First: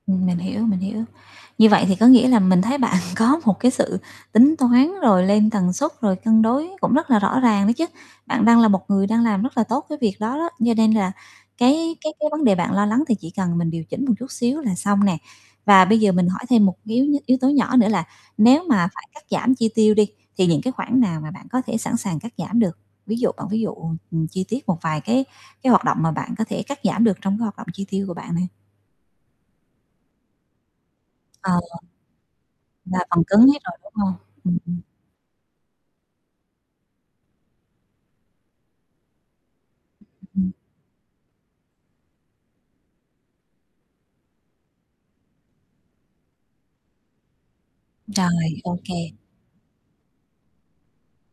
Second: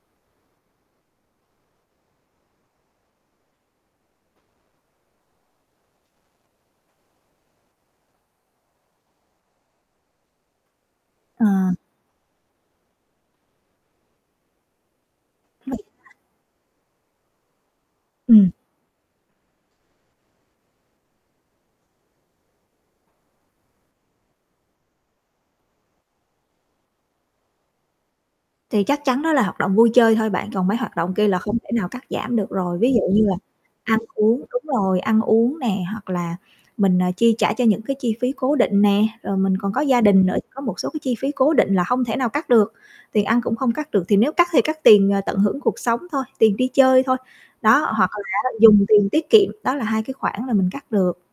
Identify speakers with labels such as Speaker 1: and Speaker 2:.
Speaker 1: Ừm, mình hiểu, mình hiểu. Như vậy thì có nghĩa là mình thấy bạn có một cái sự tính toán, rồi lên tần suất, rồi cân đối cũng rất là rõ ràng đó chứ. Bạn đang là một người đang làm rất là tốt cái việc đó đó, như nên là
Speaker 2: Ờ.
Speaker 1: cái cái cái vấn đề bạn lo lắng thì chỉ cần mình điều chỉnh một chút xíu là xong nè.
Speaker 2: Vậy
Speaker 1: Và bây giờ
Speaker 2: hả?
Speaker 1: mình hỏi thêm một yếu yếu tố nhỏ nữa là
Speaker 2: Ừm.
Speaker 1: nếu mà phải cắt giảm chi tiêu đi thì những cái khoản nào mà bạn có thể sẵn sàng cắt giảm được? Ví dụ bạn ví dụ, ừm, chi tiết một vài cái cái hoạt động mà bạn có thể cắt giảm được trong cái hoạt động chi tiêu của bạn này.
Speaker 2: Thì chắc chắn đó là hoạt động vui chơi thôi bạn, còn mấy hoạt động kia là không
Speaker 1: Ờ.
Speaker 2: thể nào cắt giảm được rồi, ví
Speaker 1: Mà
Speaker 2: dụ như
Speaker 1: phần
Speaker 2: là
Speaker 1: cứng hết rồi, đúng
Speaker 2: ăn
Speaker 1: không?
Speaker 2: uống.
Speaker 1: Ừm,
Speaker 2: Đúng
Speaker 1: ừm.
Speaker 2: rồi, ăn uống nè hoặc là mình, ờ, chi trả cho những cái chi phí cố định nè, rồi mình còn có gia đình nữa thì
Speaker 1: Ừm.
Speaker 2: có một số cái chi phí cố định là hông thể nào cắt được, tiền ăn cũng không cắt được, thì nếu cắt thì cắt tiền, ờ, tận hưởng cuộc sống thôi, tiền đi chơi thôi. Đó, hoặc là á,
Speaker 1: Rồi, ô
Speaker 2: dùng tiền
Speaker 1: kê.
Speaker 2: tiết kiệm, đó là 2 cái khoản là mình cắt được.